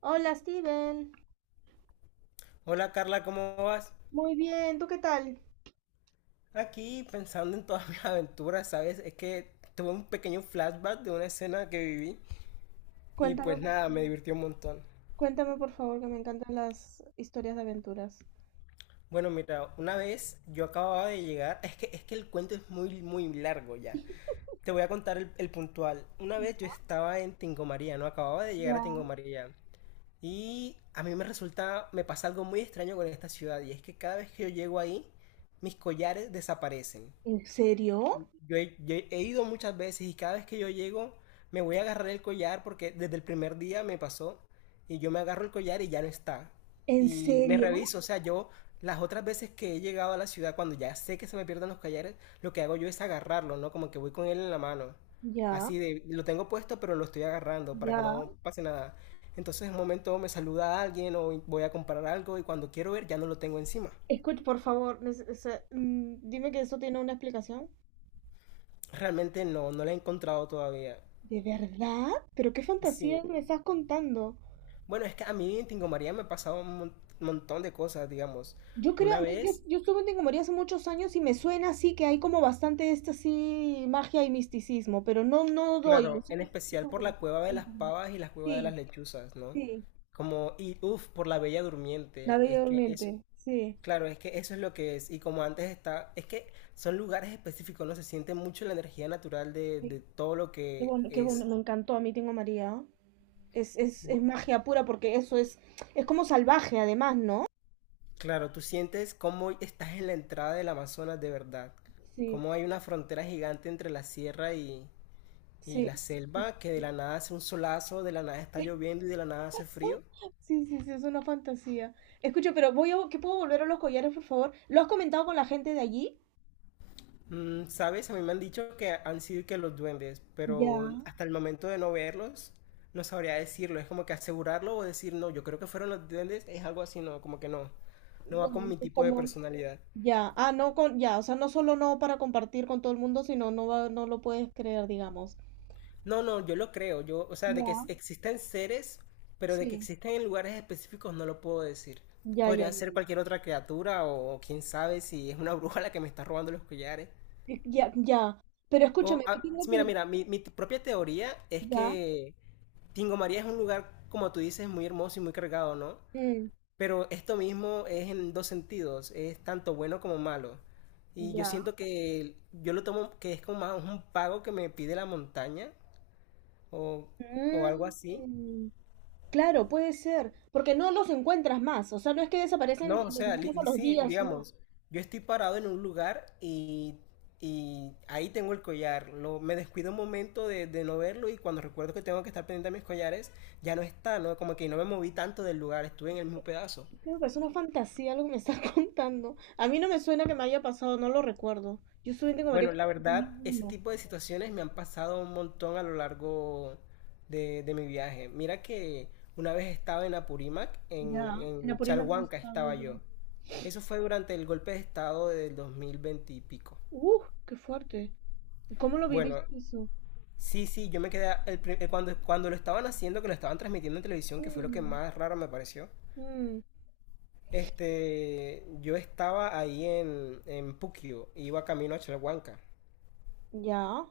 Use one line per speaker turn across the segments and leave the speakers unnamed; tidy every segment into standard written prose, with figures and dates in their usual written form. Hola, Steven.
Hola Carla, ¿cómo vas?
Muy bien, ¿tú qué tal?
Aquí pensando en todas mis aventuras, ¿sabes? Es que tuve un pequeño flashback de una escena que viví y
Cuéntame,
pues
por
nada, me
favor.
divirtió un montón.
Cuéntame, por favor, que me encantan las historias de aventuras.
Bueno, mira, una vez yo acababa de llegar, es que el cuento es muy, muy largo ya. Te voy a contar el puntual. Una vez yo estaba en Tingo María, ¿no? Acababa de llegar a Tingo
Ya.
María. Y a mí me resulta, me pasa algo muy extraño con esta ciudad y es que cada vez que yo llego ahí, mis collares desaparecen.
¿En serio?
Yo he ido muchas veces y cada vez que yo llego me voy a agarrar el collar porque desde el primer día me pasó y yo me agarro el collar y ya no está.
¿En
Y me
serio?
reviso, o sea, yo las otras veces que he llegado a la ciudad cuando ya sé que se me pierden los collares, lo que hago yo es agarrarlo, ¿no? Como que voy con él en la mano.
Ya,
Así de, lo tengo puesto pero lo estoy agarrando para que
ya.
no pase nada. Entonces en un momento me saluda alguien o voy a comprar algo y cuando quiero ver ya no lo tengo encima.
Escucha, por favor, o sea, dime que eso tiene una explicación.
Realmente no, no lo he encontrado todavía.
¿De verdad? ¿Pero qué fantasía
Sí.
me estás contando?
Bueno, es que a mí en Tingo María me ha pasado montón de cosas, digamos.
Yo creo, a
Una
mí, yo,
vez,
yo estuve en Tingomaría hace muchos años y me suena así que hay como bastante esta así magia y misticismo, pero no, no doy.
claro, en
Solo estoy
especial por
segura,
la
así que
cueva de las
cuéntame.
pavas y la cueva de las
Sí.
lechuzas, ¿no?
Sí,
Como, y uff, por la Bella
la
Durmiente.
Bella
Es que eso,
Durmiente, sí.
claro, es que eso es lo que es. Y como antes está, es que son lugares específicos, ¿no? Se siente mucho la energía natural de,
Sí.
de todo lo que
Qué bueno,
es.
me encantó a mí Tengo a María. Es
Bu-
magia pura porque eso es como salvaje además, ¿no?
Claro, tú sientes cómo estás en la entrada del Amazonas de verdad.
Sí,
Cómo hay una frontera gigante entre la sierra y
sí.
la
Sí,
selva, que de
sí,
la nada hace un solazo, de la nada está
sí.
lloviendo y de la nada hace frío.
Sí, sí, sí, es una fantasía. Escucho, pero ¿qué puedo volver a los collares, por favor? ¿Lo has comentado con la gente de allí?
Mm, ¿sabes? A mí me han dicho que han sido que los duendes, pero
Ya,
hasta el momento de no verlos, no sabría decirlo. Es como que asegurarlo o decir, no, yo creo que fueron los duendes, es algo así, no, como que no. No va
bueno,
con mi tipo de
como
personalidad.
ya, no con, ya, o sea, no solo no para compartir con todo el mundo, sino no va, no lo puedes creer, digamos.
No, no, yo lo creo. Yo, o sea, de
Ya,
que existen seres, pero de que
sí.
existen en lugares específicos no lo puedo decir.
Ya, ya,
Podrían
ya,
ser
ya.
cualquier otra criatura o quién sabe si es una bruja la que me está robando los collares.
Ya, ya. Pero
O,
escúchame, que
ah,
tengo
sí,
pero
mira, mira, propia teoría es
ya.
que Tingo María es un lugar, como tú dices, muy hermoso y muy cargado, ¿no?
Mm,
Pero esto mismo es en dos sentidos, es tanto bueno como malo. Y yo
ya.
siento que yo lo tomo que es como más un pago que me pide la montaña o, o algo así.
Mm, claro, puede ser, porque no los encuentras más, o sea, no es que desaparecen
No, o
y los
sea,
encuentras a los
sí,
días, no.
digamos, yo estoy parado en un lugar y ahí tengo el collar. Lo, me descuido un momento de no verlo y cuando recuerdo que tengo que estar pendiente de mis collares, ya no está, ¿no? Como que no me moví tanto del lugar, estuve en el mismo pedazo.
Creo que es una fantasía lo que me estás contando. A mí no me suena que me haya pasado, no lo recuerdo. Yo solamente como María
Bueno, la
en
verdad, ese
2001.
tipo de situaciones me han pasado un montón a lo largo de mi viaje. Mira que una vez estaba en Apurímac, en,
Ya, en
en
Apurímac no
Chalhuanca
estaba yo
estaba yo.
bien.
Eso fue durante el golpe de estado del 2020 y pico.
Uf, qué fuerte. ¿Cómo lo
Bueno,
viviste eso?
sí, sí, yo me quedé cuando, cuando lo estaban haciendo, que lo estaban transmitiendo en televisión, que fue lo que
Mm,
más raro me pareció.
mm,
Este, yo estaba ahí en Puquio, iba camino a Chalhuanca.
ya.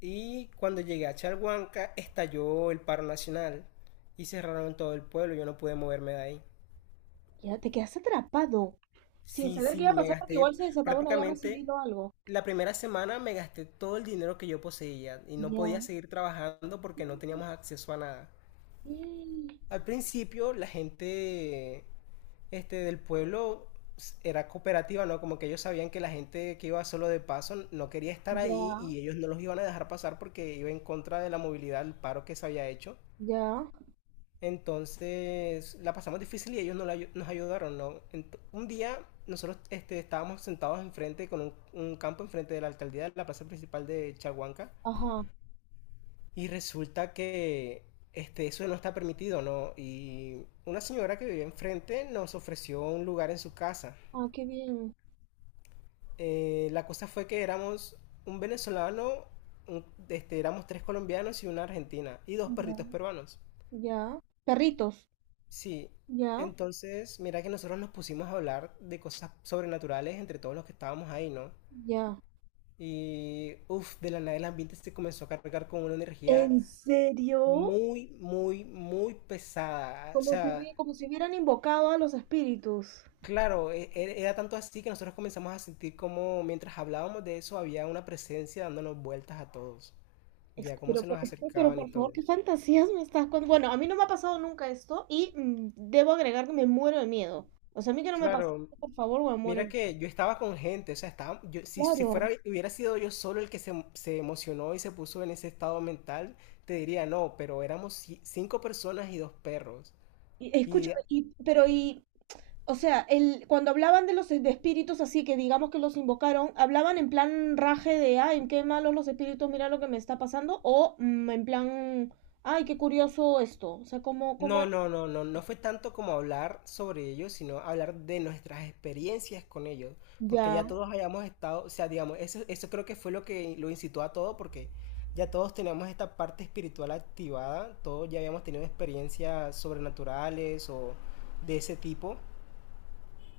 Y cuando llegué a Chalhuanca, estalló el paro nacional y cerraron todo el pueblo, yo no pude moverme de ahí.
Ya te quedaste atrapado. Sin
Sí,
saber qué iba
sí,
a
me
pasar porque
gasté
igual se desataba una guerra
prácticamente
civil o algo.
la primera semana, me gasté todo el dinero que yo poseía y no podía
Ya.
seguir trabajando porque no teníamos acceso a nada.
Mm,
Al principio la gente este, del pueblo era cooperativa, ¿no? Como que ellos sabían que la gente que iba solo de paso no quería estar ahí
ya,
y ellos no los iban a dejar pasar porque iba en contra de la movilidad, el paro que se había hecho.
ya,
Entonces la pasamos difícil y ellos no la, nos ayudaron, ¿no? Ent un día nosotros este, estábamos sentados enfrente, con un campo enfrente de la alcaldía, de la plaza principal de Chaguanca,
ajá,
y resulta que este, eso no está permitido, ¿no? Y una señora que vivía enfrente nos ofreció un lugar en su casa
ah, qué bien,
la cosa fue que éramos un venezolano, este, éramos tres colombianos y una argentina, y dos
ya.
perritos peruanos.
Ya, perritos,
Sí,
ya,
entonces mira que nosotros nos pusimos a hablar de cosas sobrenaturales entre todos los que estábamos ahí, ¿no?
ya.
Y uff, de la nada el ambiente se comenzó a cargar con una energía
¿En serio?
muy, muy, muy pesada. O sea,
Como si hubieran invocado a los espíritus.
claro, era tanto así que nosotros comenzamos a sentir como mientras hablábamos de eso había una presencia dándonos vueltas a todos.
Es-
Ya, cómo
Pero
se
por,
nos
pero
acercaban y
por favor,
todo.
qué fantasías me estás contando. Bueno, a mí no me ha pasado nunca esto y debo agregar que me muero de miedo. O sea, a mí que no me pasa,
Claro,
por favor, me muero de
mira
miedo.
que yo estaba con gente, o sea, estaba, yo, si, si
Claro.
fuera, hubiera sido yo solo el que se emocionó y se puso en ese estado mental, te diría no, pero éramos cinco personas y dos perros.
Y,
Y
escúchame, o sea, cuando hablaban de los de espíritus así que digamos que los invocaron, ¿hablaban en plan raje de, ay, qué malos los espíritus, mira lo que me está pasando? O en plan, ay, qué curioso esto. O sea, ¿cómo
no,
era?
no, no, no, no fue tanto como hablar sobre ellos, sino hablar de nuestras experiencias con ellos, porque
Ya.
ya todos hayamos estado, o sea, digamos, eso creo que fue lo que lo incitó a todo, porque ya todos teníamos esta parte espiritual activada, todos ya habíamos tenido experiencias sobrenaturales o de ese tipo,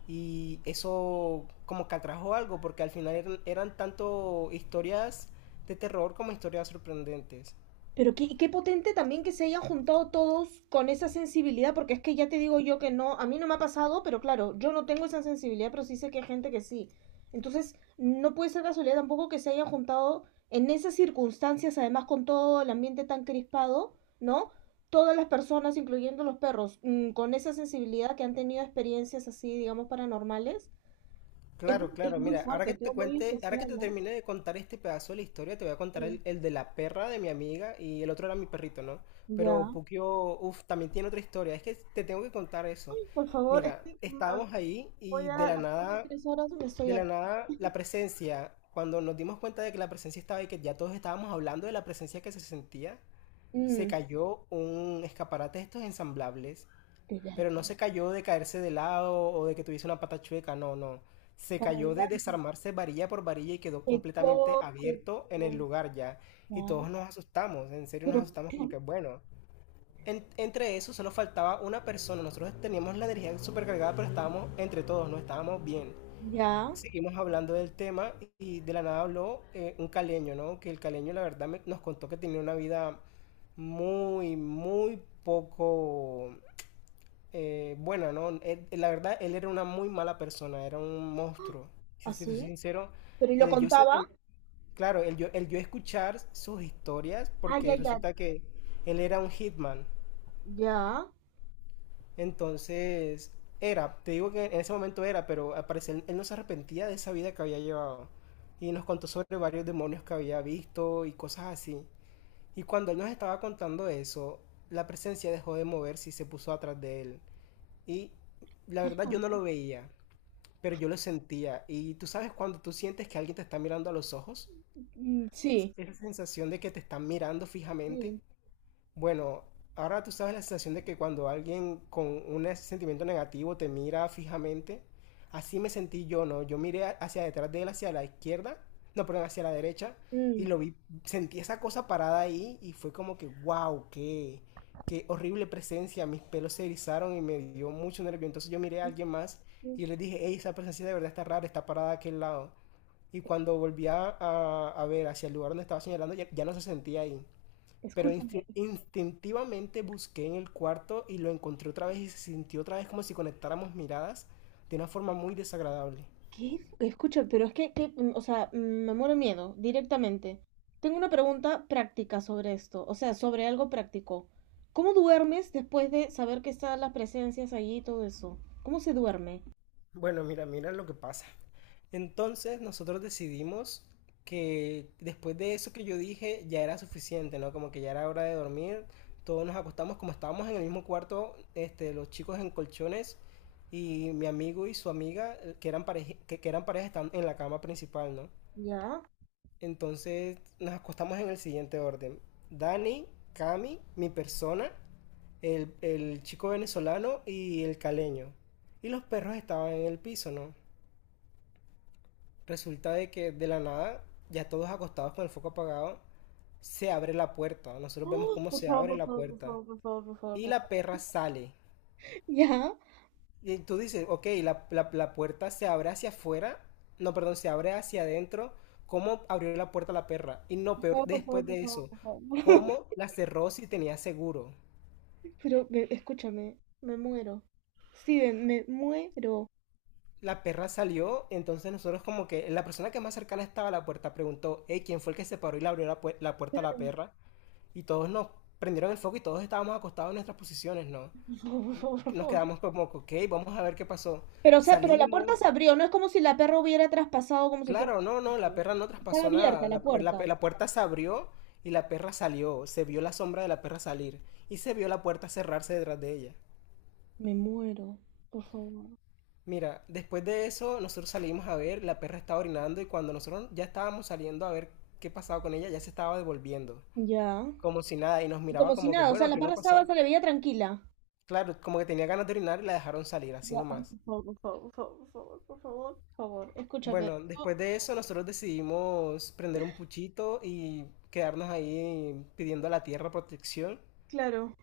y eso como que atrajo algo, porque al final eran tanto historias de terror como historias sorprendentes.
Pero qué potente también que se hayan juntado todos con esa sensibilidad, porque es que ya te digo yo que no, a mí no me ha pasado, pero claro, yo no tengo esa sensibilidad, pero sí sé que hay gente que sí. Entonces, no puede ser casualidad tampoco que se hayan juntado en esas circunstancias, además con todo el ambiente tan crispado, ¿no? Todas las personas, incluyendo los perros, con esa sensibilidad que han tenido experiencias así, digamos, paranormales.
Claro,
Es
claro.
muy
Mira, ahora
fuerte,
que te
todo muy
cuente, ahora que
especial,
te
¿no?
termine de contar este pedazo de la historia, te voy a contar el,
Sí.
el de la perra de mi amiga y el otro era mi perrito, ¿no? Pero
Ya.
Pukio, uff, también tiene otra historia. Es que te tengo que contar eso.
Ay, por favor, es
Mira,
que, a.
estábamos ahí
Voy
y
a las próximas tres horas que estoy
de la
aquí.
nada, la presencia, cuando nos dimos cuenta de que la presencia estaba y que ya todos estábamos hablando de la presencia que se sentía, se
Mm,
cayó un escaparate de estos ensamblables,
de
pero no
verdad,
se cayó de caerse de lado o de que tuviese una pata chueca, no, no. Se
para
cayó de
adelante.
desarmarse varilla por varilla y quedó completamente
Qué
abierto en el lugar ya. Y todos
cosa?
nos asustamos, en serio
Pero,
nos asustamos
¿qué?
como que, bueno. Entre eso solo faltaba una persona. Nosotros teníamos la energía supercargada, pero estábamos entre todos, no estábamos bien.
Ya,
Seguimos hablando del tema y de la nada habló un caleño, ¿no? Que el caleño la verdad nos contó que tenía una vida muy, muy poco bueno, no, la verdad, él era una muy mala persona, era un monstruo. Si te soy
así.
sincero,
Pero y lo
el yo, se-
contaba.
el- claro, el yo escuchar sus historias,
Ah,
porque
ya, ya.
resulta que él era un hitman.
Ya.
Entonces, era, te digo que en ese momento era, pero al parecer él no se arrepentía de esa vida que había llevado. Y nos contó sobre varios demonios que había visto y cosas así. Y cuando él nos estaba contando eso, la presencia dejó de moverse y se puso atrás de él. Y la verdad yo no lo veía, pero yo lo sentía. Y tú sabes cuando tú sientes que alguien te está mirando a los ojos,
Mm, sí.
esa sensación de que te están mirando fijamente,
Sí.
bueno, ahora tú sabes la sensación de que cuando alguien con un sentimiento negativo te mira fijamente, así me sentí yo, ¿no? Yo miré hacia detrás de él, hacia la izquierda, no, perdón, hacia la derecha, y
Mm,
lo vi, sentí esa cosa parada ahí y fue como que, wow, qué, qué horrible presencia, mis pelos se erizaron y me dio mucho nervio. Entonces yo miré a
es-
alguien más y yo le
es-
dije, hey, esa presencia de verdad está rara, está parada a aquel lado. Y
es-
cuando volví a ver hacia el lugar donde estaba señalando, ya, ya no se sentía ahí. Pero
Escúchame.
instintivamente busqué en el cuarto y lo encontré otra vez y se sintió otra vez como si conectáramos miradas de una forma muy desagradable.
¿Qué? Escucha, pero es que, o sea, me muero de miedo directamente. Tengo una pregunta práctica sobre esto, o sea, sobre algo práctico. ¿Cómo duermes después de saber que están las presencias allí y todo eso? ¿Cómo se duerme?
Bueno, mira, mira lo que pasa. Entonces nosotros decidimos que después de eso que yo dije ya era suficiente, ¿no? Como que ya era hora de dormir. Todos nos acostamos como estábamos en el mismo cuarto, este, los chicos en colchones y mi amigo y su amiga que eran pareja, que eran pareja están en la cama principal, ¿no?
¿Ya?
Entonces nos acostamos en el siguiente orden. Dani, Cami, mi persona, el chico venezolano y el caleño. Y los perros estaban en el piso, ¿no? Resulta de que de la nada, ya todos acostados con el foco apagado, se abre la puerta. Nosotros vemos
¡Oh!
cómo
Por
se
favor,
abre
por
la
favor, por
puerta.
favor, por favor, por favor,
Y
por favor.
la perra sale.
¿Ya?
Y tú dices, ok, la puerta se abre hacia afuera, no, perdón, se abre hacia adentro. ¿Cómo abrió la puerta la perra? Y no, peor,
Por favor,
después
por
de
favor, por favor.
eso,
Por favor.
¿cómo la cerró si tenía seguro?
Escúchame, me muero. Steven, me muero.
La perra salió, entonces nosotros como que la persona que más cercana estaba a la puerta preguntó, hey, ¿quién fue el que se paró y le abrió la, la puerta a la
Claro.
perra? Y todos nos prendieron el foco y todos estábamos acostados en nuestras posiciones, ¿no?
Por favor, por favor, por
Nos
favor.
quedamos como, ok, vamos a ver qué pasó.
Pero, o sea, pero la puerta
Salimos.
se abrió, no es como si la perra hubiera traspasado como si fuera
Claro, no, no, la
un.
perra no
Estaba
traspasó
abierta
nada.
la
La,
puerta.
la puerta se abrió y la perra salió. Se vio la sombra de la perra salir y se vio la puerta cerrarse detrás de ella.
Me muero, por favor.
Mira, después de eso nosotros salimos a ver, la perra estaba orinando y cuando nosotros ya estábamos saliendo a ver qué pasaba con ella, ya se estaba devolviendo,
Ya.
como si nada, y nos
Y
miraba
como si
como que,
nada, o sea,
bueno,
la
aquí no
perra estaba,
pasaba.
se le veía tranquila.
Claro, como que tenía ganas de orinar y la dejaron salir, así
Ya, ay,
nomás.
por favor, por favor, por favor, por favor, por favor, escúchame.
Bueno,
No,
después de eso nosotros decidimos prender un puchito y quedarnos ahí pidiendo a la tierra protección.
claro,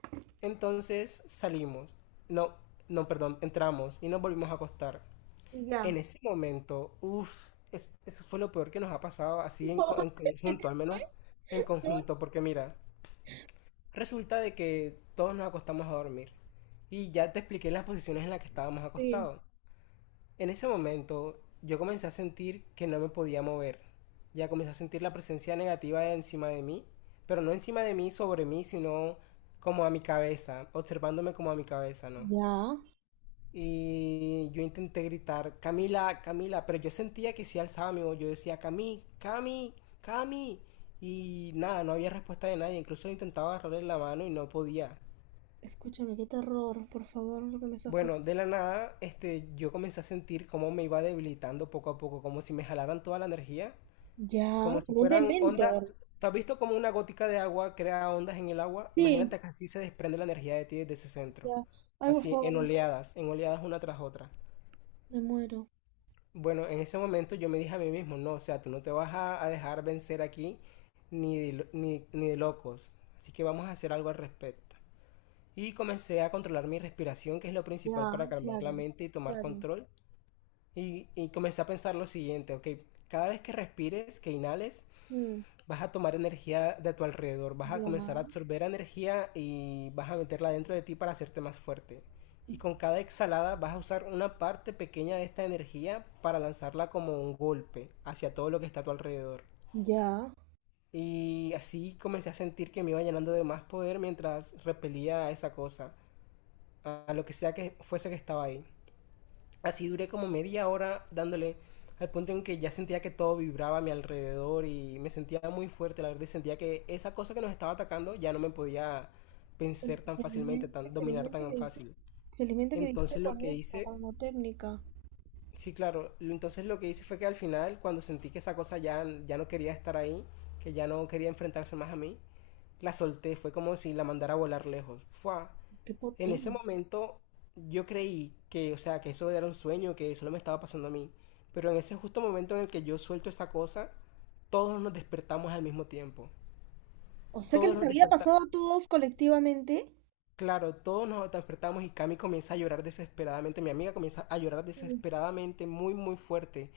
Entonces salimos, no, no, perdón, entramos y nos volvimos a acostar.
ya.
En ese momento, uff, eso fue lo peor que nos ha pasado así en,
Por favor,
en
es que
conjunto, al menos
estoy-
en
no,
conjunto, porque mira, resulta de que todos nos acostamos a dormir y ya te expliqué las posiciones en las que estábamos
sí.
acostados. En ese momento yo comencé a sentir que no me podía mover. Ya comencé a sentir la presencia negativa encima de mí, pero no encima de mí, sobre mí, sino como a mi cabeza, observándome como a mi cabeza, ¿no?
Ya.
Y yo intenté gritar, Camila, Camila, pero yo sentía que si alzaba mi voz, yo decía, Cami, Cami, Cami. Y nada, no había respuesta de nadie, incluso intentaba agarrarle la mano y no podía.
Escúchame, qué terror, por favor, lo que me estás
Bueno,
contando.
de la nada, yo comencé a sentir cómo me iba debilitando poco a poco, como si me jalaran toda la energía, como
Ya,
si
como un
fueran ondas.
dementor.
¿Tú has visto cómo una gótica de agua crea ondas en el agua?
Sí,
Imagínate que así se desprende la energía de ti desde ese centro,
ya. Ay, por
así
favor,
en oleadas una tras otra.
me muero.
Bueno, en ese momento yo me dije a mí mismo, no, o sea, tú no te vas a dejar vencer aquí ni de, ni de locos, así que vamos a hacer algo al respecto. Y comencé a controlar mi respiración, que es lo principal
Ya,
para calmar la
claro,
mente y tomar
claro,
control. Y comencé a pensar lo siguiente, ok, cada vez que respires, que inhales,
mm,
vas a tomar energía de tu alrededor, vas a comenzar a
ya.
absorber energía y vas a meterla dentro de ti para hacerte más fuerte. Y con cada exhalada vas a usar una parte pequeña de esta energía para lanzarla como un golpe hacia todo lo que está a tu alrededor.
Ya.
Y así comencé a sentir que me iba llenando de más poder mientras repelía a esa cosa, a lo que sea que fuese que estaba ahí. Así duré como media hora dándole al punto en que ya sentía que todo vibraba a mi alrededor y me sentía muy fuerte, la verdad, y sentía que esa cosa que nos estaba atacando ya no me podía vencer tan fácilmente,
Felizmente,
tan, dominar tan fácil.
felizmente que diste
Entonces lo
con
que
eso,
hice,
como técnica.
sí, claro, entonces lo que hice fue que al final, cuando sentí que esa cosa ya, ya no quería estar ahí, que ya no quería enfrentarse más a mí, la solté, fue como si la mandara a volar lejos. ¡Fua!
Qué
En ese
potente.
momento yo creí que, o sea, que eso era un sueño, que eso no me estaba pasando a mí. Pero en ese justo momento en el que yo suelto esta cosa, todos nos despertamos al mismo tiempo.
O sea que
Todos
les
nos
había pasado
despertamos.
a todos colectivamente.
Claro, todos nos despertamos y Cami comienza a llorar desesperadamente. Mi amiga comienza a llorar
Sí,
desesperadamente, muy, muy fuerte.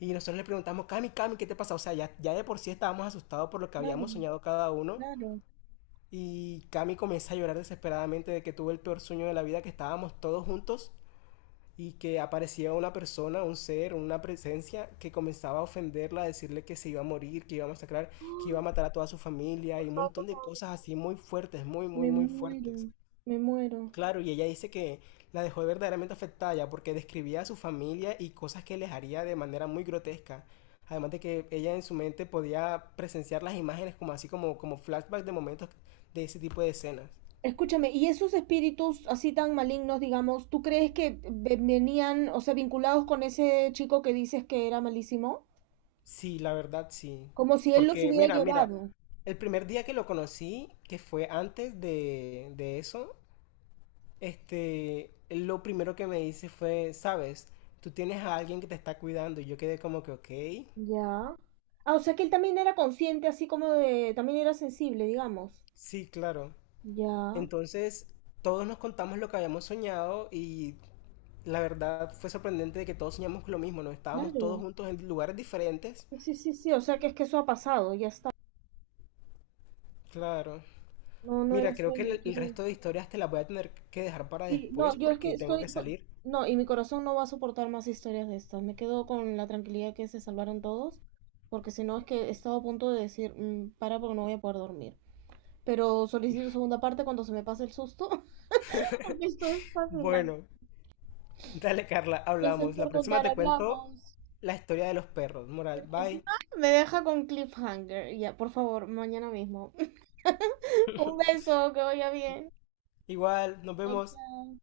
Y nosotros le preguntamos, Cami, Cami, ¿qué te pasa? O sea, ya, ya de por sí estábamos asustados por lo que
claro,
habíamos soñado cada uno.
claro.
Y Cami comienza a llorar desesperadamente de que tuvo el peor sueño de la vida, que estábamos todos juntos y que aparecía una persona, un ser, una presencia que comenzaba a ofenderla, a decirle que se iba a morir, que iba a masacrar, que iba a
¡Ah!
matar a toda su familia
Por
y un
favor, por
montón de
favor, por
cosas
favor.
así muy fuertes, muy,
Me
muy, muy
muero.
fuertes.
Me muero.
Claro, y ella dice que la dejó verdaderamente afectada ya porque describía a su familia y cosas que les haría de manera muy grotesca. Además de que ella en su mente podía presenciar las imágenes como así como, como flashbacks de momentos de ese tipo de escenas.
Escúchame, ¿y esos espíritus así tan malignos, digamos, tú crees que venían, o sea, vinculados con ese chico que dices que era malísimo?
Sí, la verdad sí.
Como si él los
Porque
hubiera
mira, mira,
llevado.
el primer día que lo conocí, que fue antes de eso, él lo primero que me dice fue, sabes, tú tienes a alguien que te está cuidando y yo quedé como que, ok,
Ya. Ah, o sea que él también era consciente, así como de, también era sensible, digamos.
sí, claro.
Ya,
Entonces, todos nos contamos lo que habíamos soñado y la verdad fue sorprendente de que todos soñamos con lo mismo, ¿no? Estábamos todos
claro.
juntos en lugares diferentes.
Sí, sí, sí, sí, o sea que es que eso ha pasado, ya está.
Claro.
No, no era
Mira, creo que
sueño,
el
quiero
resto de
decir.
historias te las voy a tener que dejar para
Sí, no,
después
yo es que
porque tengo que
estoy,
salir.
no, y mi corazón no va a soportar más historias de estas. Me quedo con la tranquilidad que se salvaron todos, porque si no es que he estado a punto de decir, "Mm, para porque no voy a poder dormir." Pero solicito segunda parte cuando se me pase el susto, porque esto es fascinante.
Bueno, dale Carla,
Gracias
hablamos. La
por
próxima
contar,
te cuento
hablamos.
la historia de los perros. Moral, bye.
Encima me deja con cliffhanger. Ya, por favor, mañana mismo. Un beso, que vaya bien.
Igual, nos
Chao,
vemos.
chao.